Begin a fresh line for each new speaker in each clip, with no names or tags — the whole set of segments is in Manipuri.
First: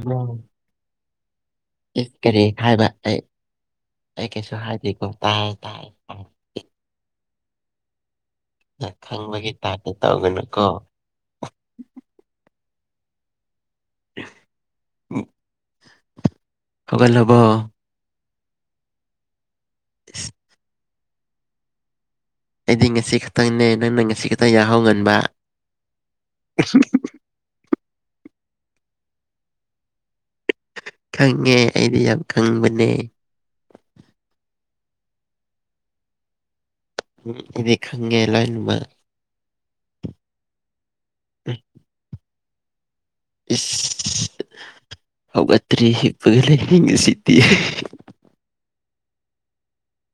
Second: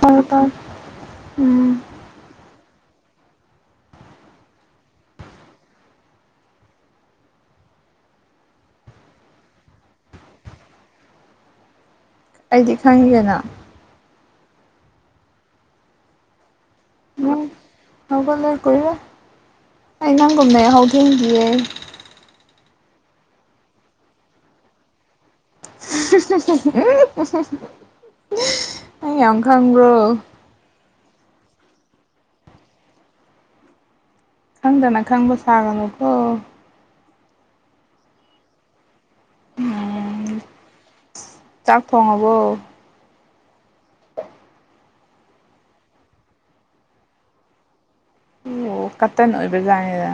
ꯇꯥꯔꯦ ꯇꯥꯔꯦ ꯎꯝ
ꯀꯔꯤ ꯍꯥꯏꯕ ꯑꯩ ꯑꯩ ꯀꯩꯁꯨ ꯍꯥꯏꯗꯦꯀꯣ ꯇꯥꯏ ꯇꯥꯏ ꯈꯪꯕꯒꯤ ꯇꯥꯛꯇ ꯇꯧꯒꯅꯨꯀꯣ
ꯑꯩꯗꯤ ꯈꯪꯒꯦꯅ
ꯈꯒꯕꯣ
ꯍꯧꯒꯂꯦ ꯀꯨꯏꯔꯦ ꯑꯩ
ꯏꯁ
ꯅꯪꯒꯨꯝꯃꯦ ꯍꯧꯈꯤꯦꯡꯒꯤꯌꯦ
ꯑꯩꯗꯤ ꯉꯁꯤ ꯈꯛꯇꯪꯅꯦ ꯅꯪꯅ ꯉꯁꯤ ꯈꯛꯇꯪ ꯌꯥꯍꯧ ꯉꯟꯕ
ꯑꯩ ꯌꯥꯝ ꯈꯪꯕ꯭ꯔꯣ
ꯈꯪꯉꯦ ꯑꯩꯗꯤ ꯌꯥꯝ ꯈꯪꯕꯅꯦ
ꯈꯪꯗꯅ ꯈꯪꯕ ꯁꯥꯒꯅꯨꯀꯣ
ꯗꯤ ꯈꯪꯒꯦ ꯂꯥꯏꯟ ꯑꯃ
ꯎꯝ
ꯎꯝ
ꯆꯥꯛ ꯐꯉꯕꯣ
ꯏꯁ ꯍꯧꯒꯠꯇꯔꯤ ꯀꯦꯂ ꯍꯉ ꯁꯤꯠꯇꯦ
ꯑꯣ ꯀꯇꯟ ꯑꯣꯏꯕꯖꯥꯅꯤꯗ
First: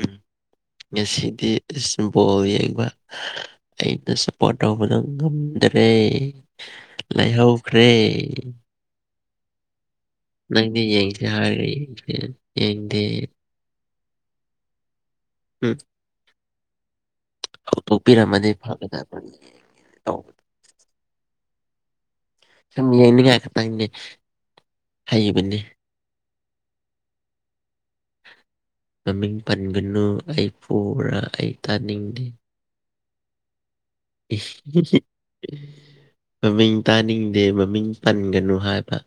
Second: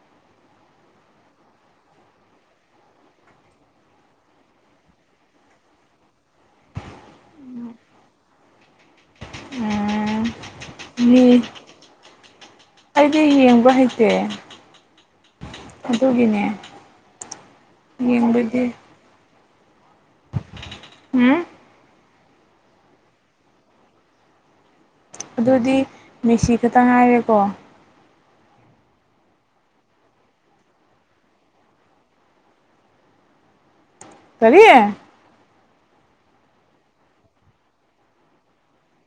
ꯎꯝ ꯉꯁꯤꯗꯤ ꯕꯣꯜ ꯌꯦꯡꯕ ꯑꯩꯅ ꯁꯞꯄꯣꯔꯠ ꯇꯧꯕꯗ ꯉꯝꯃꯤ ꯗ꯭ꯔꯦ ꯂꯩꯥꯏꯍꯧꯈ꯭ꯔꯦ
ꯎꯝ
ꯅꯪꯗꯤ ꯌꯦꯡꯁꯦ
ꯃꯤ
ꯍꯥꯏꯔꯦ ꯌꯦꯡꯁꯦ ꯌꯦꯡꯗꯦ
ꯁꯦ ꯊꯥꯗꯣꯛꯒꯤꯅꯦ
ꯑ ꯇꯣꯛꯄꯤꯔꯝꯃꯗꯤ ꯐꯒꯗ
ꯎꯝ
ꯁꯨꯝ ꯌꯦꯡꯅꯤꯡꯉꯥꯏ ꯈꯇꯪꯒꯤ ꯍꯩꯕꯅꯤ
ꯑꯗꯨꯗꯤ ꯃꯦꯁꯤ ꯈꯛꯇ ꯉꯥꯏꯔꯦꯀꯣ
ꯃꯃꯤꯡ ꯄꯟꯒꯅꯨ ꯑꯩ ꯄꯨꯔꯥ ꯑꯩ ꯇꯥꯅꯤꯡꯗꯦ
ꯀꯔꯤ
[inaudible] ꯃꯃꯤꯡ ꯇꯥꯅꯤꯡꯗꯦ ꯃꯃꯤꯡ ꯄꯟꯒꯅꯨ ꯍꯥꯏꯕ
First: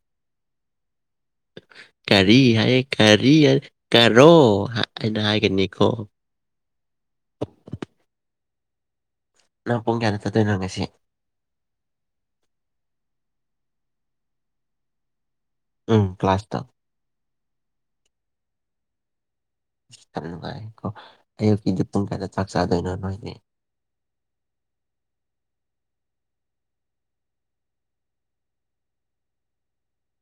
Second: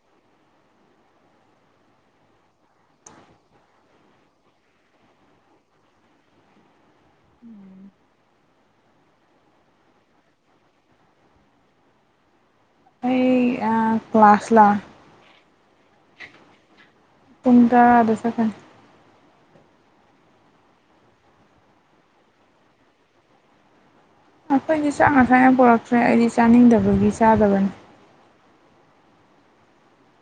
ꯀꯔꯤ ꯍꯥꯏꯌꯦ ꯀꯔꯤ ꯍꯥꯏ ꯀꯔꯣ ꯑꯩꯅ ꯍꯥꯏꯒꯅꯤꯈꯣ [unintelligible]
ꯎꯝ
ꯅ ꯄꯨꯡ ꯀꯌꯥꯗꯠꯇ ꯇꯣꯏꯅꯔꯒꯁꯤꯦ
ꯑꯩ ꯑꯥ ꯀ꯭ꯂꯥꯁ ꯂ
ꯎꯝ ꯀ꯭ꯂꯥꯁꯥꯁ ꯇ
ꯄꯨꯟꯗ ꯑꯗ ꯁꯀ
ꯑ ꯌꯥꯝ ꯅꯨꯡꯉꯥꯏ ꯀꯣ ꯑꯌꯨꯛꯀꯤꯗꯤ ꯄꯨꯡ ꯀꯌꯥꯗ ꯆꯥꯛ ꯆꯥꯗꯣꯏꯅꯣ ꯅꯣꯏꯅꯦ
ꯑꯩꯈꯣꯏꯗꯤ ꯆꯥꯛ ꯉ ꯊꯥꯏꯅ ꯄꯨꯔꯛꯇ꯭ꯔꯦ ꯑꯩꯗꯤ ꯆꯥꯅꯤꯡꯗꯕꯒꯤ ꯆꯥꯗꯕꯅꯤ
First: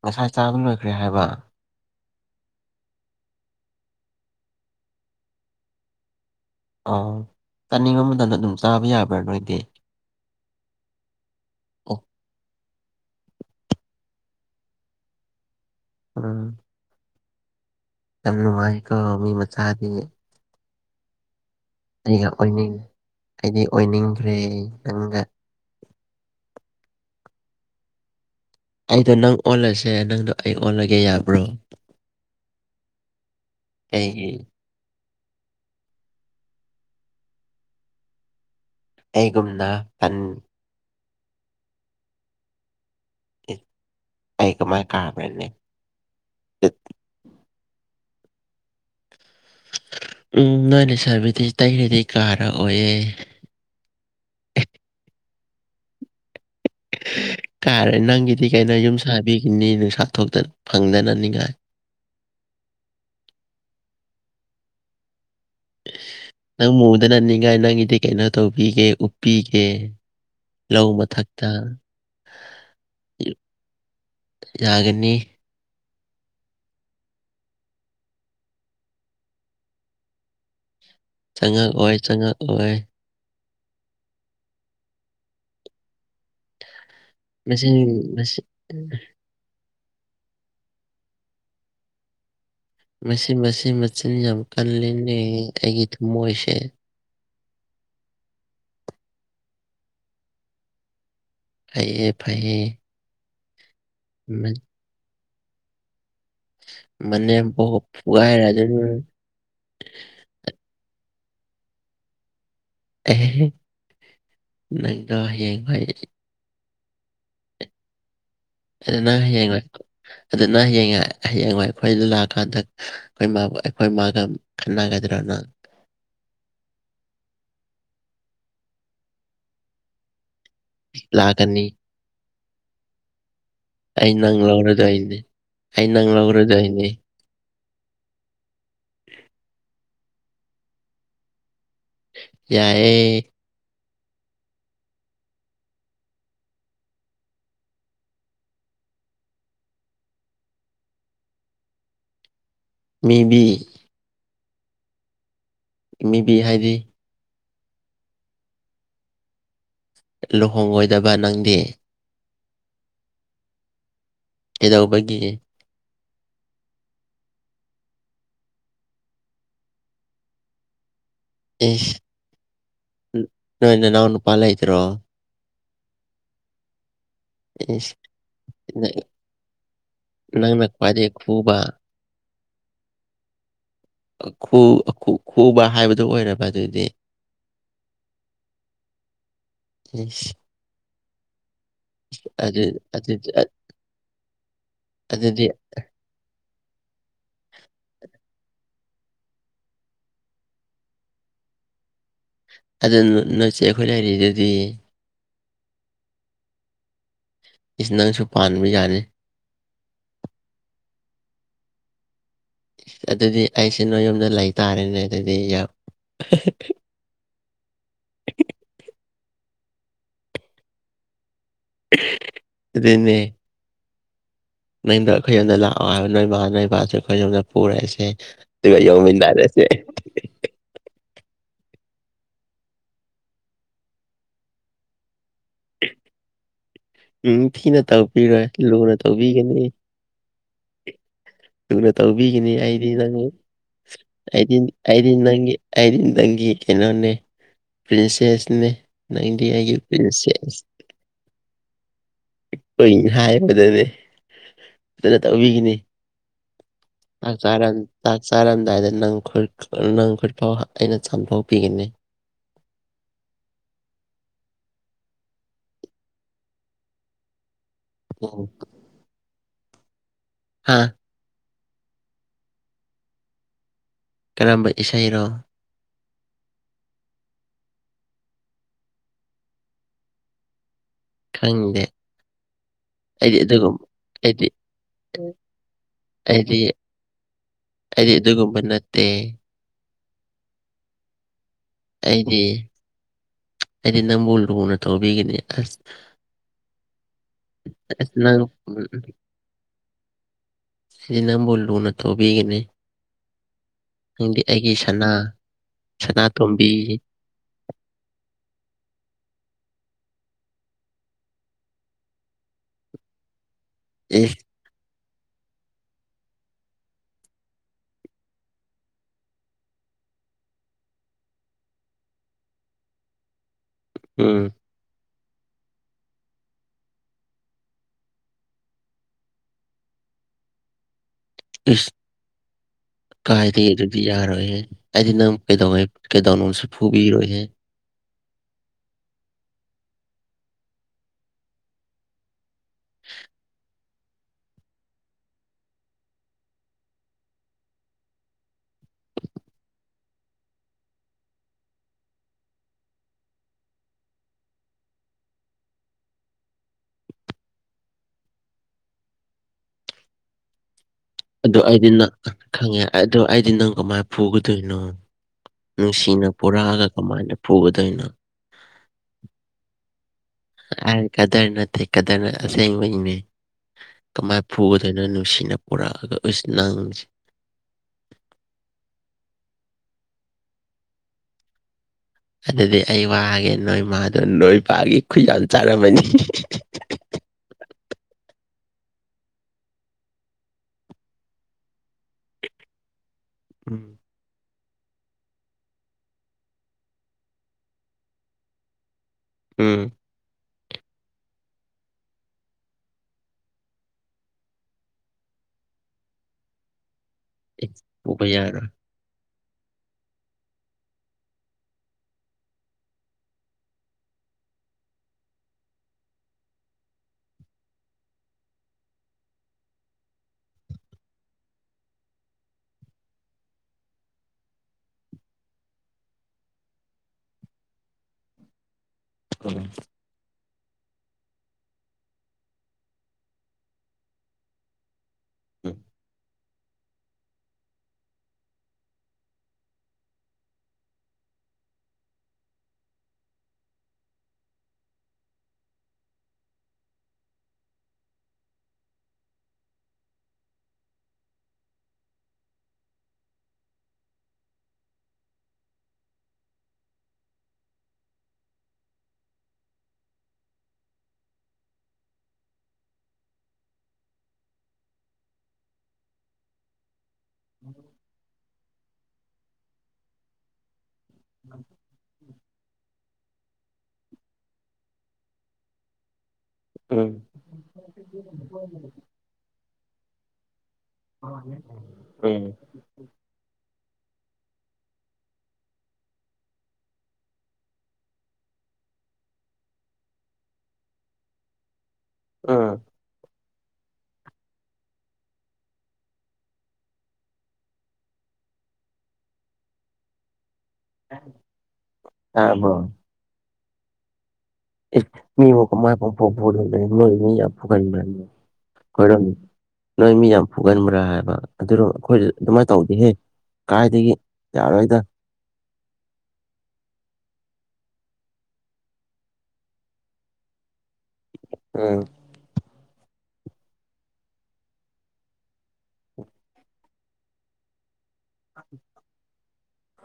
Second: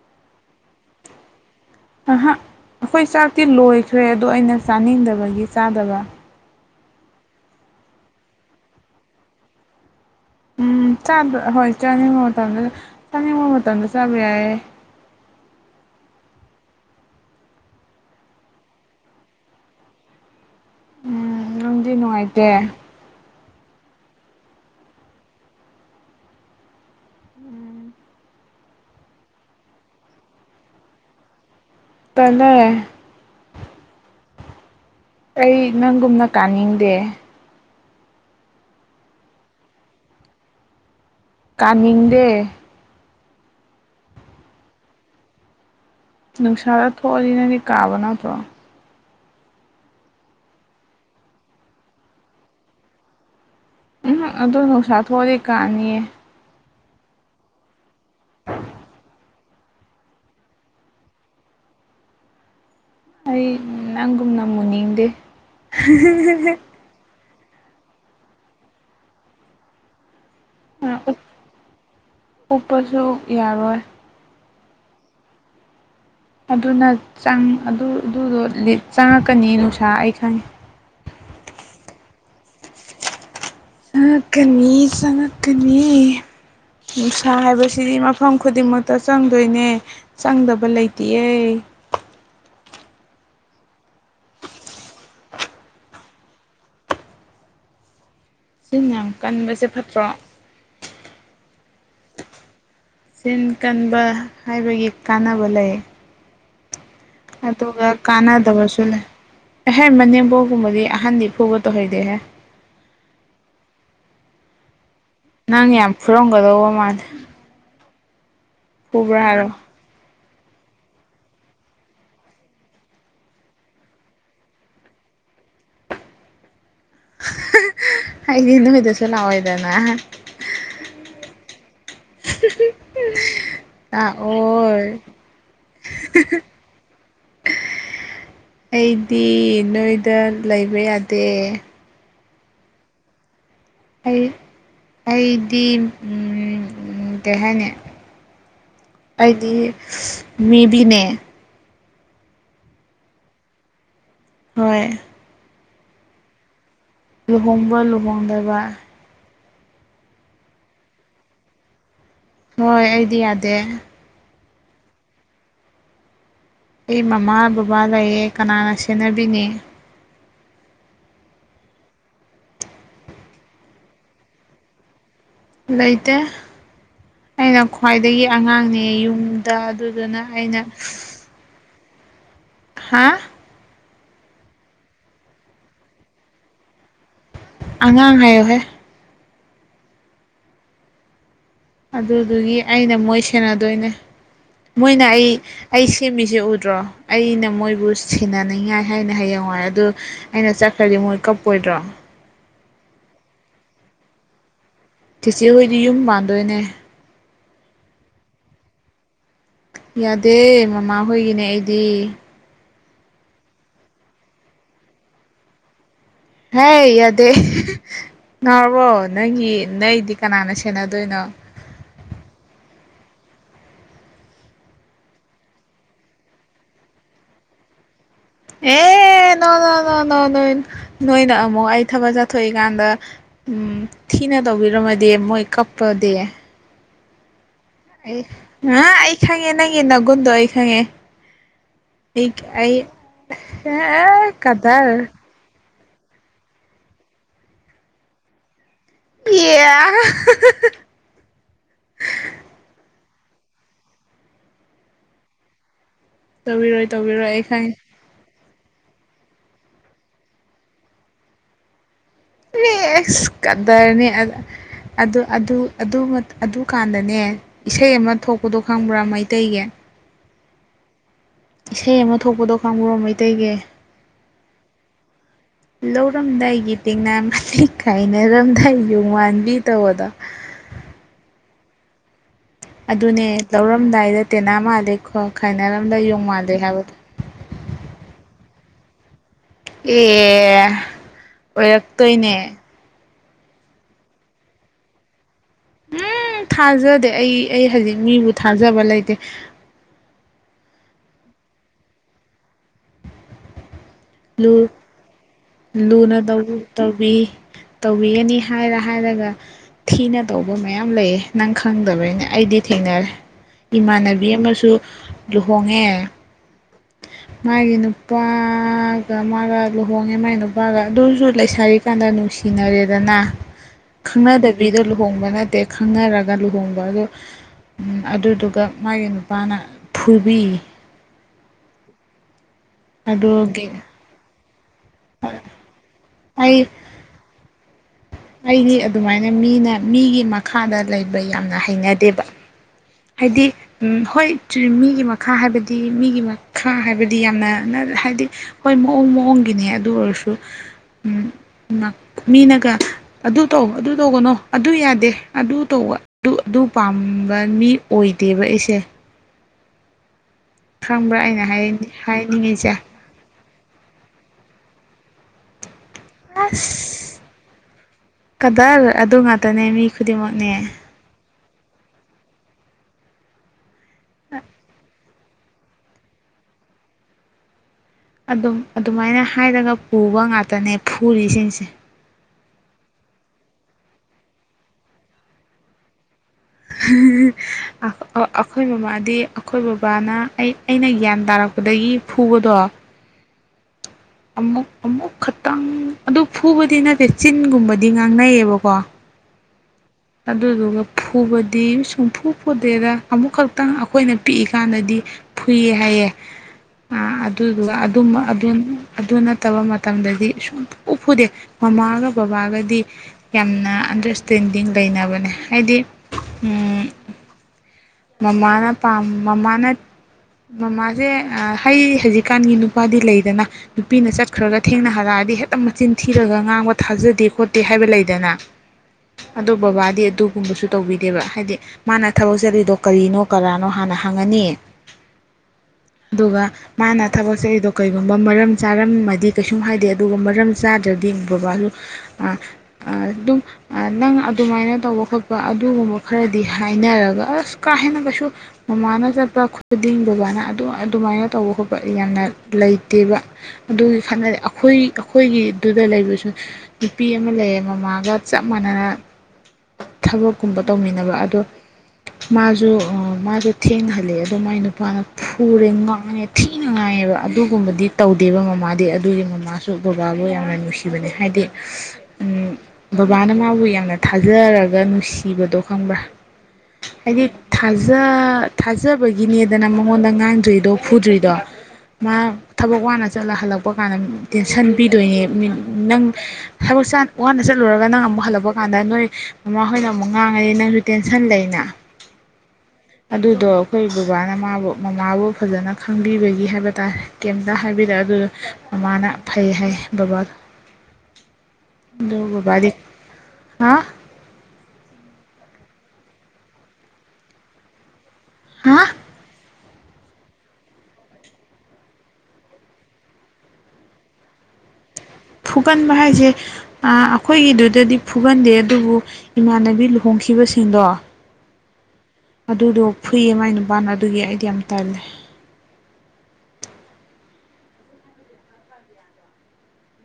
ꯉꯁꯥꯏ ꯆꯥꯕ ꯂꯣꯏꯈ꯭ꯔꯦ ꯍꯥꯏꯕ
ꯉꯍꯥꯛ ꯑꯩꯈꯣꯏ ꯆꯥꯛꯇꯤ ꯂꯣꯏꯈ꯭ꯔꯦ ꯑꯗꯣ ꯑꯩꯅ ꯆꯥꯅꯤꯡꯗꯕꯒꯤ ꯆꯥꯗꯕ
ꯑ ꯆꯥꯅꯤꯡꯕ ꯃꯇꯝꯗ ꯑꯗꯨꯝ ꯆꯥꯕ ꯌꯥꯕ꯭ꯔꯥ ꯅꯣꯏꯗꯤ
ꯎꯝ ꯍꯣꯏ
ꯑꯣ
ꯆꯥꯅꯤꯡꯕ ꯃꯇꯝꯗ ꯆꯥꯅꯤꯡꯕ ꯃꯇꯝꯗ ꯆꯥꯕ ꯌꯥꯏꯑꯦ
ꯎꯝ ꯌꯥꯝꯅ ꯋꯥꯀꯣ ꯃꯤ ꯃꯆꯥꯥꯗ
ꯎꯝ ꯅꯨꯡꯗꯤ ꯅꯨꯡꯉꯥꯏꯇꯦ
ꯑꯣꯏꯅꯤꯡ ꯑꯩꯗꯤ ꯑꯣꯏꯅꯤꯡꯗ꯭ꯔꯦ ꯅꯪꯒ
ꯎꯝ
ꯑꯩꯗꯣ ꯅꯪ ꯑꯣꯜꯂꯁꯦ ꯅꯪꯗꯣ ꯑꯩ ꯑꯣꯜꯂꯒꯦ ꯌꯥꯕ꯭ꯔꯣ
ꯇꯗ
ꯑꯩꯒꯤ
ꯑꯩ ꯅꯪꯒꯨꯝꯅ ꯀꯥꯅꯤꯡꯗꯦ
ꯑꯩꯒꯨꯝꯅ ꯐꯟ
ꯀꯥꯅꯤꯡꯗꯦ
ꯑꯩꯒ ꯃꯥ ꯀꯥꯕꯅꯦ
ꯅꯨꯡꯁꯥꯗ ꯊꯣꯛꯑꯅꯤꯅꯅꯦ ꯀꯥꯕ ꯅꯠꯇ꯭ꯔꯣ
ꯎꯝ ꯅꯣꯏꯅꯦ ꯁꯥꯔꯕꯤꯗꯤ ꯇꯔꯗꯤ ꯀꯥꯔꯑꯣꯌꯦꯦ
ꯎꯝ ꯑꯗꯨ ꯅꯨꯡꯁꯥ ꯊꯣꯛꯣꯛꯗꯤ ꯀꯥꯅꯤꯌꯦ
[unintelligible] ꯀꯥꯔꯦ ꯅꯪꯒꯤꯗꯤ ꯀꯩꯅꯣ ꯌꯨꯝ ꯁꯥꯕꯤꯈꯤꯅꯤ ꯅꯨꯡꯁꯥ ꯊꯣꯛꯇꯅ ꯐꯪꯗꯅꯅꯤꯡꯉꯥꯏ [unintelligible]
ꯑꯩ ꯅꯪꯨꯝ ꯅꯃ ꯅꯗꯦ
ꯥꯏ ꯅꯪꯒꯤꯗꯤ ꯀꯩꯅꯣ ꯇꯧꯕꯤꯒꯦ ꯎꯞꯄꯤꯒꯦ ꯂꯧ
ꯎꯞ
ꯃꯊꯛꯇ
ꯎꯞꯄꯁꯨ ꯌꯥꯔꯣꯏ
ꯌꯥꯒꯅꯤ
ꯑꯗꯨꯅ ꯑꯗꯨ ꯑꯗꯨꯗꯣ ꯆꯪꯉꯛꯀꯅꯤ ꯅꯨꯡꯁꯥ ꯑꯩ ꯈꯪꯉꯦ
ꯆꯪꯉꯛꯑꯣꯏ ꯆꯪꯉꯛꯑꯣꯏ
ꯆꯉꯀꯅꯤ ꯆꯉꯀꯅꯤ ꯅꯨꯡꯁꯥ
ꯃꯁꯤ
ꯍꯥꯏꯕꯁꯤꯗꯤ ꯃꯐꯝ
ꯃꯁꯤ
ꯈꯨꯗꯤꯡꯃꯛꯇ ꯆꯪꯗꯣꯏꯅꯦ ꯆꯪꯗꯕ ꯂꯩꯇꯦꯑ
ꯃꯁꯤ ꯃꯆꯤꯟ ꯃꯆꯤꯟ ꯌꯥꯝ ꯀꯜꯂꯤꯅꯦ ꯑꯩꯒꯤ ꯊꯝꯃꯣꯏꯁꯦ [unintelligible]
ꯁꯤ ꯃꯌꯥꯝ ꯀꯟꯕꯁꯦ ꯐꯠꯇ꯭ꯔꯣ
ꯐꯩꯌꯦ ꯐꯌꯦ
ꯁꯤꯟ ꯀꯟꯕ ꯍꯥꯏꯕꯒꯤ ꯀꯥꯟꯅꯕ ꯂꯩ
[unintelligible]
ꯑꯗꯨꯒ
ꯐꯨꯒꯥꯏꯔꯗꯨꯅ
ꯀꯥꯟꯅꯗꯕꯁꯨ ꯂꯩ ꯑꯦꯍꯦ ꯃꯅꯦꯝꯕꯣꯛꯒꯨꯝꯕꯗꯤ ꯑꯍꯟꯅꯤ ꯊꯒ ꯇ ꯍꯣꯏꯗꯦꯍꯦ
ꯑꯦ
ꯅꯪ ꯌꯥꯝ ꯐꯨꯔꯝꯒꯗꯧꯕ ꯃꯥꯜꯂꯦ
ꯑ
ꯐꯨꯕ꯭ꯔꯥ
ꯅꯪ
ꯍꯥꯏꯔꯣ
ꯍꯌꯦꯡ ꯂꯥꯀ ꯑꯗꯨꯅ ꯍꯌꯦꯡ ꯍꯌꯦꯡ ꯑꯩꯈꯣꯏꯗ ꯂꯥꯛꯑꯀꯥꯟꯗ ꯑꯩꯈꯣꯏ ꯏ ꯑꯩꯈꯣꯏ ꯏ ꯃꯥꯒ ꯈꯟꯅꯒꯗ꯭ꯔꯅ ꯑ
ꯑꯩꯗꯤ ꯅꯣꯌꯗꯁꯨ ꯂꯥꯀꯣꯌꯗꯅ
ꯂꯥꯛꯀꯅꯤ
[unintelligible] ꯑ
ꯑꯩ ꯅꯪ
ꯑꯣ
ꯂꯧꯔꯗꯣꯏꯅꯤ ꯑꯩ ꯅꯪ ꯂꯧꯔꯗꯣꯏꯅꯤ
ꯑꯩꯗꯤ ꯅꯣꯏꯗ ꯂꯩꯕ ꯌꯥꯗꯦ
ꯌꯥꯏꯌꯦ
ꯑꯩ ꯑꯩꯗꯤ ꯀꯩ ꯍꯥꯏꯅꯤ ꯑꯩꯗꯤ ꯃꯦꯕꯤꯅꯦ
ꯃꯦꯕꯤ
ꯍꯣꯏ
ꯃꯤꯕꯤ ꯍꯥꯏꯗꯤ
ꯂꯨꯍꯣꯡꯕ ꯂꯨꯍꯣꯡꯗꯕ
ꯂꯨꯍꯣꯡꯉꯣꯏꯗꯕ ꯅꯪꯗꯤ
ꯍꯣꯏ ꯑꯩꯗꯤ ꯌꯥꯗꯦ
ꯀꯩꯗꯧꯕꯒꯤ
ꯑꯩ ꯃꯃꯥ ꯕꯕꯥ ꯂꯩꯌꯦ ꯀꯅꯥꯅ ꯁꯦꯟꯅꯕꯤꯅꯦ
ꯑꯦꯁ ꯅꯣꯏ ꯅꯅꯥꯑꯣ ꯅꯨꯄꯥ ꯂꯩ ꯇꯔꯣ
ꯂꯩꯇꯦ ꯑꯩꯅ
ꯏꯁ
ꯈ꯭ꯋꯥꯏꯗꯒꯤ ꯑꯉꯥꯡꯅꯦ ꯌꯨꯝꯗ ꯑꯗꯨꯗꯨꯅ ꯑꯩꯅ
ꯅꯪꯅ ꯈ꯭ꯋꯥꯏꯗꯒꯤ ꯈꯨꯕ
ꯍꯥꯥ
ꯈꯨꯕ ꯍꯥꯏꯕꯗꯨ ꯑꯣꯏꯔꯕ ꯑꯗꯨꯗꯤ
ꯑꯉꯥꯡ ꯍꯥꯏꯌꯣꯍꯦ
ꯑ
ꯑꯗꯨꯗꯨꯒꯤ ꯑꯩꯅ ꯃꯣꯏ
ꯑꯗꯨꯗꯤ
ꯁꯦꯟꯅꯗꯣꯏꯅꯦ ꯃꯣꯏꯅ ꯑꯩ
ꯑꯗꯨꯗꯤ
ꯑꯩ ꯁꯦꯝꯃꯤꯁꯦ ꯎ ꯠꯇ꯭ꯔꯣ ꯑꯩꯅ ꯃꯣꯏꯕꯨ ꯁꯤꯟꯅꯅꯤꯡꯉꯥꯏ ꯍꯥꯏꯅ ꯍꯌꯦꯡꯋꯥꯏ ꯑꯗꯨꯗꯣ ꯑꯩꯅ ꯆꯠꯈ꯭ꯔꯗꯤ ꯃꯣꯏ ꯀꯞꯄꯣꯏ ꯀꯨꯗ꯭ꯔꯥ
ꯑꯗꯨ ꯅꯣꯏꯆꯦ ꯑꯩꯈꯣꯏ ꯂꯩꯔꯤꯗꯨꯗꯤ
ꯊꯦꯆꯦꯍꯣꯏꯗꯤ ꯌꯨꯝ ꯄꯥꯟꯗꯣꯏꯅꯦ
ꯏꯁ ꯅꯪ ꯁꯨꯄꯥꯟ ꯃꯤ ꯌꯥꯦ
ꯌꯥꯗꯦ ꯃꯃꯥꯍꯣꯏꯒꯤꯅꯦ ꯑꯩꯗꯤ
ꯑꯗꯨꯗꯤ ꯑꯩꯁꯦ ꯅꯣꯏ ꯌꯨꯝꯗ ꯂꯩꯇꯥꯥꯔꯦꯅꯦ ꯑꯗꯨꯗꯤ ꯌꯥ
ꯍꯦ ꯑꯗꯦ ꯅꯔꯕꯣ ꯅꯪꯒꯤ ꯅꯪꯗꯤ ꯀꯅꯥꯅ ꯁꯦꯟꯅꯗꯣꯏꯅꯣ
ꯑꯗꯨꯗꯟꯅꯅꯦ ꯅꯪꯗ ꯑꯩꯈꯣꯏ ꯌꯣꯝꯗ ꯂꯥꯛꯑꯣ ꯍꯥꯏꯕ ꯅꯣꯏꯕ ꯅꯣꯏꯕꯁꯨꯦ ꯑꯩꯈꯣꯏ ꯌꯣꯝꯗ ꯄꯨꯔꯛꯏꯁꯦ
ꯑꯦ ꯅ ꯅ ꯅ ꯅꯣꯏ ꯅꯣꯏꯅ ꯑꯃꯛ ꯑꯩ ꯊꯕꯛ ꯆꯠꯊꯣꯛꯏꯀꯥꯟꯗ ꯎ ꯊꯤꯅ ꯇꯧꯕꯤꯔꯝꯃꯗꯤ ꯃꯣꯏ ꯀꯄꯗꯦ
ꯎꯝ ꯊꯤꯅ ꯇꯧꯕꯤꯔꯣꯏ
ꯑ
ꯂꯨꯅ
ꯑꯩ ꯈꯪꯉꯦ
ꯇꯧꯕꯤꯒꯅꯤ
ꯅꯪꯦ ꯅꯒꯨꯗ ꯑꯩꯈꯪꯉꯦ
ꯊꯨꯅ ꯇꯧꯕꯤꯈꯤꯅꯤ ꯑꯩꯗꯤ ꯅꯪꯗꯤ
ꯍꯦ ꯀꯗꯔ
ꯑꯩꯗꯤ ꯅꯪꯒꯤ ꯑꯗꯤ ꯅꯪꯒꯤ ꯀꯩꯅꯣꯅꯦ ꯄ꯭ꯔꯤꯟꯁꯦꯁꯅꯦ ꯅꯏꯟꯗꯤ ꯍꯥꯏꯒꯤꯦ ꯏ ꯍꯥꯏꯕꯗꯅꯦ ꯐꯖꯅ ꯇꯧꯕꯤꯈꯤꯅꯤ
ꯇꯧꯕꯤꯔꯣꯏ ꯇꯧꯕꯤꯔꯣꯏ
ꯑ
ꯑꯩ
ꯁꯔ
ꯈꯪꯉꯦ
ꯆꯥꯔꯝꯗꯥꯏꯗ ꯅꯪ ꯈꯨ ꯅꯪ ꯈꯨꯔꯤꯐꯥꯎ ꯑꯩꯅ ꯆꯥꯝꯐꯥꯎ ꯄꯤꯒꯅꯤ
ꯁ ꯀꯗꯔꯅꯤ ꯑꯗꯨ ꯑꯗꯨꯀꯥꯟꯗꯅꯦ ꯏꯁꯩ ꯑꯃ
ꯎꯝ
ꯊꯣꯛꯄꯗꯣ ꯈꯪꯕ꯭ꯔꯥ ꯃꯩꯇꯩꯒꯤ
ꯍꯥꯥ
ꯏꯁꯩ ꯑꯃ ꯊꯣꯛꯄꯗꯣ ꯀꯥꯡꯒ꯭ꯔ ꯃꯩꯇꯩꯒꯤ
ꯀꯔꯝꯕ ꯏꯁꯩꯅꯣ
ꯂꯧꯔꯝꯗꯥꯏꯒꯤ ꯇꯦꯡꯅꯥ ꯃꯇꯤ ꯀꯥꯏꯅꯔꯝꯗꯥꯏ ꯌꯨꯝ ꯋꯥꯥꯟꯕꯤ ꯇꯧꯕꯗ
ꯈꯅꯤꯡꯒꯦ
ꯑꯗꯨꯅꯦ ꯂꯧꯔꯝꯗꯥꯏꯗ ꯇꯦꯅꯥ ꯃꯥꯜꯂꯦ ꯈꯣ ꯈꯥꯏꯅꯔꯝꯗꯥ ꯌꯣꯡ ꯃꯥꯜꯂꯦ
ꯑꯩꯗꯤ
ꯍꯥꯏꯕꯗꯣ
ꯑꯩꯗꯤ ꯑꯗꯨꯒꯨꯝꯕ ꯅꯠꯇꯦ
ꯑꯦ ꯑꯣꯏꯔꯛꯇꯣꯏꯅꯦ
ꯍꯥꯏꯗꯤ ꯅꯝꯕꯨꯜ ꯂꯨꯅ ꯇꯧꯕꯤꯈꯤꯅꯤ
ꯎꯝ ꯊꯥꯖꯗꯦ ꯑꯩ ꯑꯩ ꯍꯧꯖꯤꯛ
ꯑꯁ
ꯃꯤꯕꯨ
ꯅꯪ ꯎꯝ
ꯊꯥꯖꯕ ꯂꯩꯇꯦ
ꯁꯤ ꯅꯪꯕꯨ ꯂꯨꯅ ꯊꯧꯕꯤꯒꯅꯤ ꯅꯪꯗꯤ
ꯂꯨ
ꯑꯩꯒꯤ ꯁꯅꯥ
ꯂꯨꯅ
ꯁꯅꯥꯇꯣꯝꯕꯤ
ꯇꯧꯕꯤ ꯇꯧꯕꯤꯒꯅꯤ ꯍꯥꯏꯔ ꯍꯥꯏꯔꯒ ꯊꯤꯅ ꯇꯧꯕ ꯃꯌꯥꯝ ꯂꯩꯌꯦ ꯅꯪ ꯈꯪꯗꯕꯅꯤꯅ ꯑꯩꯗꯤ ꯊꯦꯡꯅꯔꯦ ꯏꯃꯥꯟꯅꯕꯤ
ꯏꯁ
ꯑꯃꯁꯨ ꯂꯨꯍꯣꯡꯉꯦ
[unintelligible]
ꯃꯥꯒꯤ ꯅꯨꯄꯥꯒ ꯃꯥꯒ ꯂꯨꯍꯣꯡꯉꯦ ꯃꯥꯒꯤ ꯅꯨꯄꯥꯒ ꯑꯗꯨꯁꯨ ꯂꯩꯁꯔꯤꯀꯥꯟꯗ ꯅꯨꯡꯁꯤ ꯁꯤꯅꯔꯦꯗꯅ
ꯎꯝ
ꯈꯪꯅꯗꯕꯤꯗ ꯂꯨꯍꯣꯡꯕ ꯕ ꯅꯠꯇꯦ ꯈꯪꯅꯔꯒ ꯂꯨꯍꯣꯡꯕ ꯑ ꯑꯗꯨꯗꯨꯒ ꯃꯥꯒꯤ ꯅꯨꯄꯥꯅ ꯐꯨꯕꯤ
ꯏꯁ ꯀꯥꯏꯗ
ꯑꯗꯨꯒꯤ
ꯑꯗꯨꯗꯤ ꯌꯥꯔꯣꯏꯍ ꯍꯥꯏꯗꯤ ꯅꯪ ꯀꯩꯗꯧꯉꯩ ꯗꯣꯟꯁꯤ
ꯑꯩ
ꯐꯨꯕ ꯍꯔꯣꯏꯦ
ꯑꯩꯗꯤ ꯑꯗꯨꯃꯥꯏꯅ ꯃꯤꯅ ꯃꯤꯒꯤ ꯃꯈꯥꯗ ꯂꯩꯕ ꯌꯥꯝꯅ ꯍꯩꯅꯗꯦꯕ ꯍꯥꯏꯗꯤ ꯍꯣꯏ ꯃꯤꯒꯤ ꯃꯈꯥ ꯍꯥꯏꯕꯗꯤ ꯃꯤꯒꯤ ꯃꯈꯥ ꯍꯥꯏꯕꯗꯤ ꯌꯥꯝꯅ ꯍꯥꯏꯗꯤ ꯍꯣꯏ ꯃꯑꯣꯡ ꯃꯑꯣꯡꯒꯤꯅꯦ ꯑꯗꯨ ꯑꯣꯏꯔꯁꯨ ꯎꯝ ꯃꯤꯅꯒ ꯑꯗꯨ ꯇꯧ ꯑꯗꯨ ꯇꯧꯒꯅꯣ ꯑꯗꯨ ꯌꯥꯗꯦ ꯑꯗꯨ ꯇꯧꯕ ꯑꯗꯨ ꯑꯗꯨ ꯄꯥꯝꯕ ꯃꯤ ꯑꯣꯏꯗꯦꯕ ꯑꯩꯁꯦ ꯈꯪꯕ꯭ꯔꯥ ꯑꯩꯅ
ꯑꯗꯨ ꯑꯩꯗꯤ
ꯍꯥꯏꯅꯤꯡ
ꯅꯪ
ꯍꯥꯏꯅꯤꯡꯉꯤꯁꯦ
ꯈꯪꯉꯦ ꯑꯗꯨ ꯑꯩꯗꯤ ꯅꯪ ꯀꯃꯥꯏꯅ ꯄꯨꯒꯗꯣꯏꯅꯣ
ꯑꯁ
ꯐꯨꯒꯗꯣꯏꯅꯣ
ꯀꯗꯔ ꯑꯗꯨ ꯉꯥꯛꯇꯅꯦ ꯃꯤ ꯈꯨꯗꯤꯡꯃꯛ
ꯍꯥꯏ ꯀꯗꯔ ꯅꯠꯇꯦ ꯀꯗꯔꯅ ꯑꯁꯦꯡꯕꯅꯦ ꯀꯃꯥꯏ ꯐꯨꯒꯗꯣꯏꯅꯣ ꯃꯁꯤꯅ ꯄꯨꯣꯔꯛꯑꯒ ꯑꯩ ꯅꯪꯁꯦ
ꯑꯗꯨꯝ ꯑꯗꯨꯃꯥꯏꯅ ꯍꯥꯏꯔꯒ ꯄꯨꯕ ꯉꯥꯛꯇꯅꯦ ꯐꯨꯔꯤꯁꯤꯡꯁꯦ
ꯑꯗꯨꯗꯤ ꯑꯩ ꯋꯥꯒꯦ ꯅꯣꯏ ꯃꯥꯗꯣ ꯅꯣꯏꯄꯥꯒꯤ ꯈꯨꯠ ꯌꯥꯝ ꯆꯥꯔꯝꯃꯅꯤ
ꯑꯩꯈꯣꯏ ꯃꯃꯥꯗꯤ ꯑꯩꯈꯣꯏ ꯕꯕꯥꯅ ꯑꯩ ꯑꯩꯅ ꯒ꯭ꯌꯥꯟ ꯇꯥꯔꯛꯄ ꯂꯄꯗꯒꯤ ꯐꯨꯕꯗꯣ
ꯎꯝ
ꯑꯃꯨꯛ ꯑꯃꯨꯛ ꯈꯛꯇꯪ ꯑꯗꯨ ꯐꯨꯕꯗꯤ ꯅꯠꯇꯦ ꯆꯤꯟꯒꯨꯝꯕꯗꯤ ꯉꯥꯡꯅꯩꯌꯦꯕꯀꯣ
ꯎꯝ
ꯑꯗꯨꯗꯨꯒ ꯐꯨꯕꯗꯤ ꯁꯨꯝꯐꯨ ꯐꯨꯗꯦꯗ ꯑꯃꯨꯛ ꯈꯛꯇꯪ ꯑꯩꯈꯣꯏꯅ ꯄꯤꯛꯏꯀꯥꯟꯗꯗꯤ ꯐꯨꯏꯌꯦ ꯍꯥꯏꯌꯦꯦ ꯑꯗꯨꯗꯨꯒ
ꯏꯁ,
ꯑꯗꯨ
ꯐꯨꯕ ꯌꯥꯔꯣꯏ
ꯑꯗꯨꯅ ꯐ ꯇꯕ ꯃꯇꯝꯗꯗꯤ ꯁꯨꯡ ꯐꯨ ꯐꯨꯗꯦ ꯃꯃꯥꯒ ꯕꯕꯥꯒꯗꯤ ꯌꯥꯝꯅ ꯑꯟꯗꯔꯁꯇꯦꯟꯗꯤꯡ ꯂꯩꯅꯕꯅꯦ ꯍꯥꯏꯗꯤ ꯃꯃꯥꯅ ꯄꯥꯝ ꯃꯃꯥꯅ ꯃꯃꯥꯁꯦ ꯍꯩ ꯍꯧꯖꯤꯛꯀꯥꯟꯒꯤ ꯅꯨꯄꯥꯗꯤ ꯂꯩꯗꯅ ꯅꯨꯄꯤꯅ ꯆꯠꯈ꯭ꯔꯒ ꯊꯦꯡꯅ ꯍꯥꯔꯛꯑꯦ ꯍꯥꯏꯗꯤ ꯍꯦꯛꯇ ꯃꯆꯤꯟ ꯊꯤꯔꯒ ꯉꯥꯡꯕ ꯊꯥꯖꯗꯦ ꯈꯣꯠꯇꯦ ꯍꯥꯏꯕ ꯂꯩꯗꯅ
[unintelligible]
ꯑꯗꯣ ꯕꯕꯥꯗꯤ ꯑꯗꯨ ꯨꯝꯕꯁꯨ ꯇꯧꯕꯤꯗꯦꯕ ꯍꯥꯏꯗꯤ ꯃꯥꯅ ꯊꯕꯛ ꯆꯠꯔꯤꯗꯣ ꯀꯔꯤꯅꯣ ꯀꯔꯥꯅꯣ ꯍꯥꯟꯅ ꯍꯪꯉꯅꯤꯌꯦ
ꯎꯝ
ꯑꯗꯨꯒ ꯃꯥꯅ ꯊꯕꯛ ꯆꯩꯗꯣ ꯀꯩꯒꯨꯝꯕ ꯃꯔꯝ ꯆꯥꯔꯝꯃꯗꯤ ꯀꯩꯁꯨꯝ ꯍꯥꯏꯗꯦ ꯑꯗꯨꯒ ꯃꯔꯝ ꯆꯥꯗ꯭ꯔꯗꯤ ꯕꯕꯥꯁꯨ ꯑꯗꯨꯝ ꯅꯪ ꯑꯗꯨꯃꯥꯏꯅ ꯇꯧꯕ ꯈꯣꯠꯄ ꯑꯗꯨꯒꯨꯝꯕ ꯈꯔꯗꯤ ꯍꯥꯏꯅꯔꯒ ꯑꯁ ꯀꯥ ꯍꯦꯟꯅ ꯀꯩꯁꯨ ꯃꯃꯥꯅ ꯆꯠ ꯆꯠꯄ ꯈꯨꯗꯤꯡ ꯕꯕꯥꯅ ꯑꯗꯨꯃꯥꯏꯅ ꯇꯧꯕ ꯈꯣꯠꯄ ꯌꯥꯝꯅ ꯂꯩꯇꯦꯕ ꯑꯗꯨꯒꯤ ꯈꯠ ꯍꯥꯏꯗꯤ ꯑꯩꯈꯣꯏ ꯑꯩꯈꯣꯏꯒꯤꯗꯨꯗ ꯂꯩꯕꯁꯨ ꯅꯨꯄꯤ ꯑꯃ ꯂꯩꯌꯦ ꯃꯃꯥꯒ ꯆꯞ ꯃꯥꯟꯅꯅ ꯊꯕꯛꯀꯨꯝꯕ ꯇꯧꯃꯤꯟꯅꯕ ꯑꯗꯣ ꯃꯥꯁꯨ ꯃꯥꯁꯨ ꯊꯦꯡꯅꯍꯜꯂꯛꯑꯦ ꯑꯗꯣ ꯃꯥꯏ ꯅꯨꯄꯥꯅ ꯐꯨꯔꯦ ꯉꯥꯡꯉꯦ ꯊꯦꯡꯅ ꯉꯥꯏꯑꯦꯕ ꯑꯗꯨꯒꯨꯝꯕꯗꯤ ꯇꯧꯗꯦꯕ ꯃꯃꯥꯗꯤ ꯑꯗꯨꯒꯤ ꯃꯃꯥꯁꯨ ꯕꯕꯥꯕꯨ ꯌꯥꯝꯅ ꯅꯨꯡꯁꯤ ꯅꯦ ꯍꯥꯏꯗꯤ ꯕꯕꯥꯅ ꯃꯥꯕꯨ ꯌꯥꯝꯅ ꯊ ꯊꯥꯖꯔꯒ ꯅꯨꯡꯁꯤꯕꯗꯣ ꯈꯪꯕ꯭ꯔꯥ
ꯎꯝ
ꯍꯥꯏꯗꯤꯖ ꯊꯥꯖꯕꯒꯤꯅꯦꯗꯅ ꯃꯉꯣꯟꯗ ꯉꯥꯡꯗ꯭ꯔꯤꯗꯣ ꯐꯨꯗ꯭ꯔꯤꯗꯣ ꯃꯥ
ꯎꯝ
ꯊꯕꯛ ꯋꯥꯅ ꯆꯠꯂ ꯍꯜꯂꯛꯄ ꯃꯥꯅ ꯇꯦꯟꯁꯟ ꯄꯤꯗꯣꯏꯅꯦ ꯅꯪ ꯊꯕꯛ ꯋꯥꯅ ꯆꯠꯂꯨꯔꯒ ꯅꯪ ꯑꯃꯨꯛ ꯍꯜꯂꯛꯄ ꯀꯥꯟꯗ ꯅꯣꯏ ꯃꯃꯥꯍꯣꯏꯅ ꯑꯃꯨꯛ ꯉꯥꯡꯉꯅꯤ ꯅꯪꯁꯨ ꯇꯦꯟꯁꯟ ꯂꯩꯅ
ꯑꯥ
ꯑꯗꯨꯗꯣ ꯑꯩꯈꯣꯏ ꯕꯕꯥꯅ ꯃꯥꯕꯨ ꯃꯃꯥꯕꯨ ꯐꯖꯅ ꯈꯪꯕꯤꯕꯒꯤ ꯍꯥꯏꯕ ꯇꯥꯔꯦ ꯀꯩꯝꯇ ꯍꯥꯏ ꯍꯥꯏꯕꯤꯔꯛ ꯑꯗꯨꯗ ꯃꯃꯥꯅ ꯐꯩ ꯍꯥꯏ ꯕꯕꯥꯗꯣ ꯗꯒꯣꯕꯥꯗꯤ
ꯇꯥꯕ꯭ꯔꯣ
ꯍꯥ
ꯃꯤꯄꯣꯏ ꯃꯤ
ꯍꯥ
ꯀ ꯍꯔ ꯅꯣꯏ ꯃꯤ ꯌꯥꯝ ꯐꯨꯒꯟꯕ꯭ꯔꯥ ꯍꯥꯏꯕ ꯑꯗꯨꯗꯣ ꯑꯩꯈꯣꯏꯁꯨ ꯑꯗꯨꯃꯥꯏꯅ ꯇꯧꯗꯤꯍꯦ ꯀꯥꯏꯗꯒꯤ ꯌꯥꯔꯣꯏꯗ
ꯐꯨꯒꯟꯕ ꯍꯥꯏꯁꯦ ꯑꯩꯈꯣꯏꯒꯤꯗꯨꯗꯗꯤ ꯐꯨꯒꯟꯗꯦ ꯑꯗꯨꯕꯨ ꯏꯃꯥꯟꯅꯕꯤ ꯂꯨꯍꯣꯡ ꯇꯈꯤꯕꯁꯤꯡꯗꯣ
ꯑꯝ
ꯑꯗꯨꯗꯣ ꯐꯨꯏꯌꯦ ꯃꯥꯏ ꯅꯨꯄꯥꯅ ꯑꯗꯨꯒꯤ ꯑꯩꯗꯤ ꯌꯥꯝ ꯇꯜꯂꯦ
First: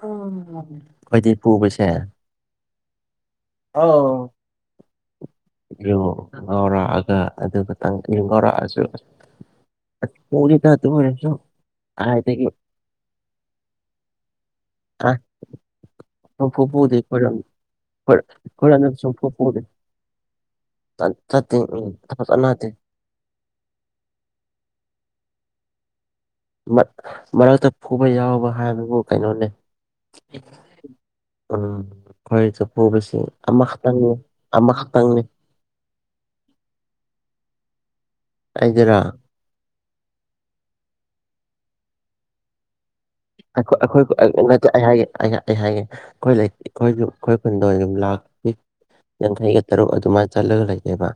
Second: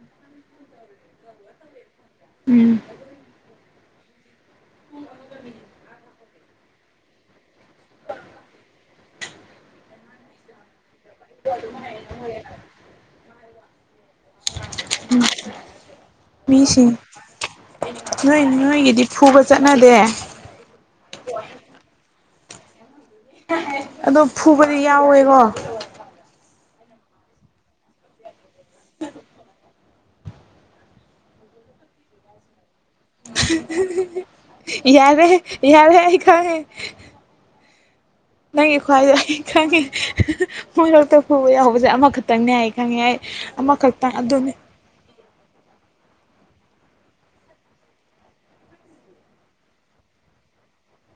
ꯑꯩꯣꯏꯗꯤ ꯄꯨꯕꯁꯦ
ꯎꯝ
ꯑꯥꯎ ꯔꯨꯡ ꯉꯥꯎꯔꯛꯑꯒ ꯑꯗꯨꯇꯪ ꯉꯥꯎꯔꯛꯑꯁꯨ ꯄꯔꯤ ꯀ ꯇꯨꯅꯁꯨꯣ ꯍꯥꯏ
ꯎꯝ
ꯁꯨꯡꯐꯨ
ꯃꯤꯁꯤꯡ
ꯐꯨꯗꯦ ꯑꯩꯈꯣꯏꯔꯣꯝ
ꯅꯣꯏ
ꯑꯩꯈꯣꯏꯔꯣꯝꯗ
ꯅꯣꯏꯒꯤꯗꯤ ꯐꯨꯕ ꯆꯠꯅꯗꯦ
ꯆꯦꯡ ꯎꯝ ꯆꯅꯠꯇꯦ
ꯑꯗꯣ ꯐꯨꯕꯗꯤ ꯌꯥꯎꯋꯦꯀꯣ
ꯃꯔꯛꯇ ꯐꯨꯕ ꯌꯥꯎꯕ ꯍꯥꯏꯕꯕꯨ ꯀꯩꯅꯣꯅꯤ ꯑ ꯍꯣꯏ ꯆ ꯑꯣꯦꯁꯤ ꯑꯃꯥ ꯈꯛꯇꯇꯪꯅꯤ ꯑꯃꯥ ꯈꯞꯇꯪꯅꯤ
ꯌꯥꯔꯦ
[unintelligible]
ꯌꯥꯔꯦ ꯑꯩ ꯈꯪꯉꯦ ꯅꯪꯒꯤ ꯈ꯭ꯋꯥꯏꯗ ꯑꯩ ꯈꯪꯉꯦ ꯃꯣꯏꯔꯣꯛꯇ ꯄꯨꯕ ꯌꯥꯎꯕꯁꯦ ꯑꯃꯈꯛꯇꯪꯅꯦ ꯍꯥꯏ ꯈꯪꯉꯦ ꯑꯩ
ꯑꯩꯣꯏ
ꯑꯃꯈꯛꯇꯪ
ꯑꯩꯈꯣꯏ
ꯑꯗꯨꯅꯤ
ꯅꯠꯇꯦ ꯑꯩꯍꯥꯛꯒꯦ ꯑꯩꯍ ꯑꯩ ꯍꯥꯏꯒꯦ ꯑꯩꯈꯣꯏ ꯂꯩ ꯑꯩꯈꯣꯏꯁꯨ ꯑꯩꯈꯣꯏ ꯈꯨꯨꯗꯣꯝ ꯂꯥꯛ ꯌꯥꯡꯈꯩꯒ ꯇꯔꯨꯛ ꯑꯗꯨꯃꯥꯏꯅ ꯆꯠꯂꯒ ꯂꯩꯖꯕ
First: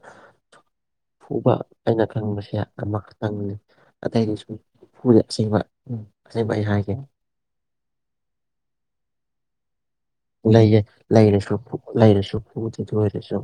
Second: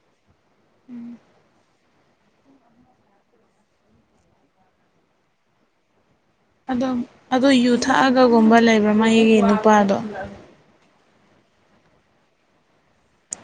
ꯐꯨꯕ ꯑꯩꯅ ꯈꯪꯕꯁꯦ ꯑꯃꯈꯛꯇꯪꯅꯤ ꯑꯇꯩꯗꯤ ꯁꯨꯝꯐꯨꯗꯤ ꯑꯁꯦꯡꯕ ꯎꯝ ꯑꯁꯤꯕ ꯑꯩ ꯍꯥꯏꯒꯦ
ꯑꯗꯣ ꯌꯨ ꯊꯛꯑꯒꯨꯝꯕ ꯂꯩꯕ꯭ꯔꯥ ꯃꯥꯌꯦꯒꯤ ꯅꯨꯄꯥꯗꯣ
ꯂꯩꯌꯦꯦ ꯂꯩꯔꯦꯁꯨ ꯂꯩꯔꯦꯁꯨ ꯐꯨꯕꯗꯗꯤ ꯑꯣꯏꯔꯦꯁꯨ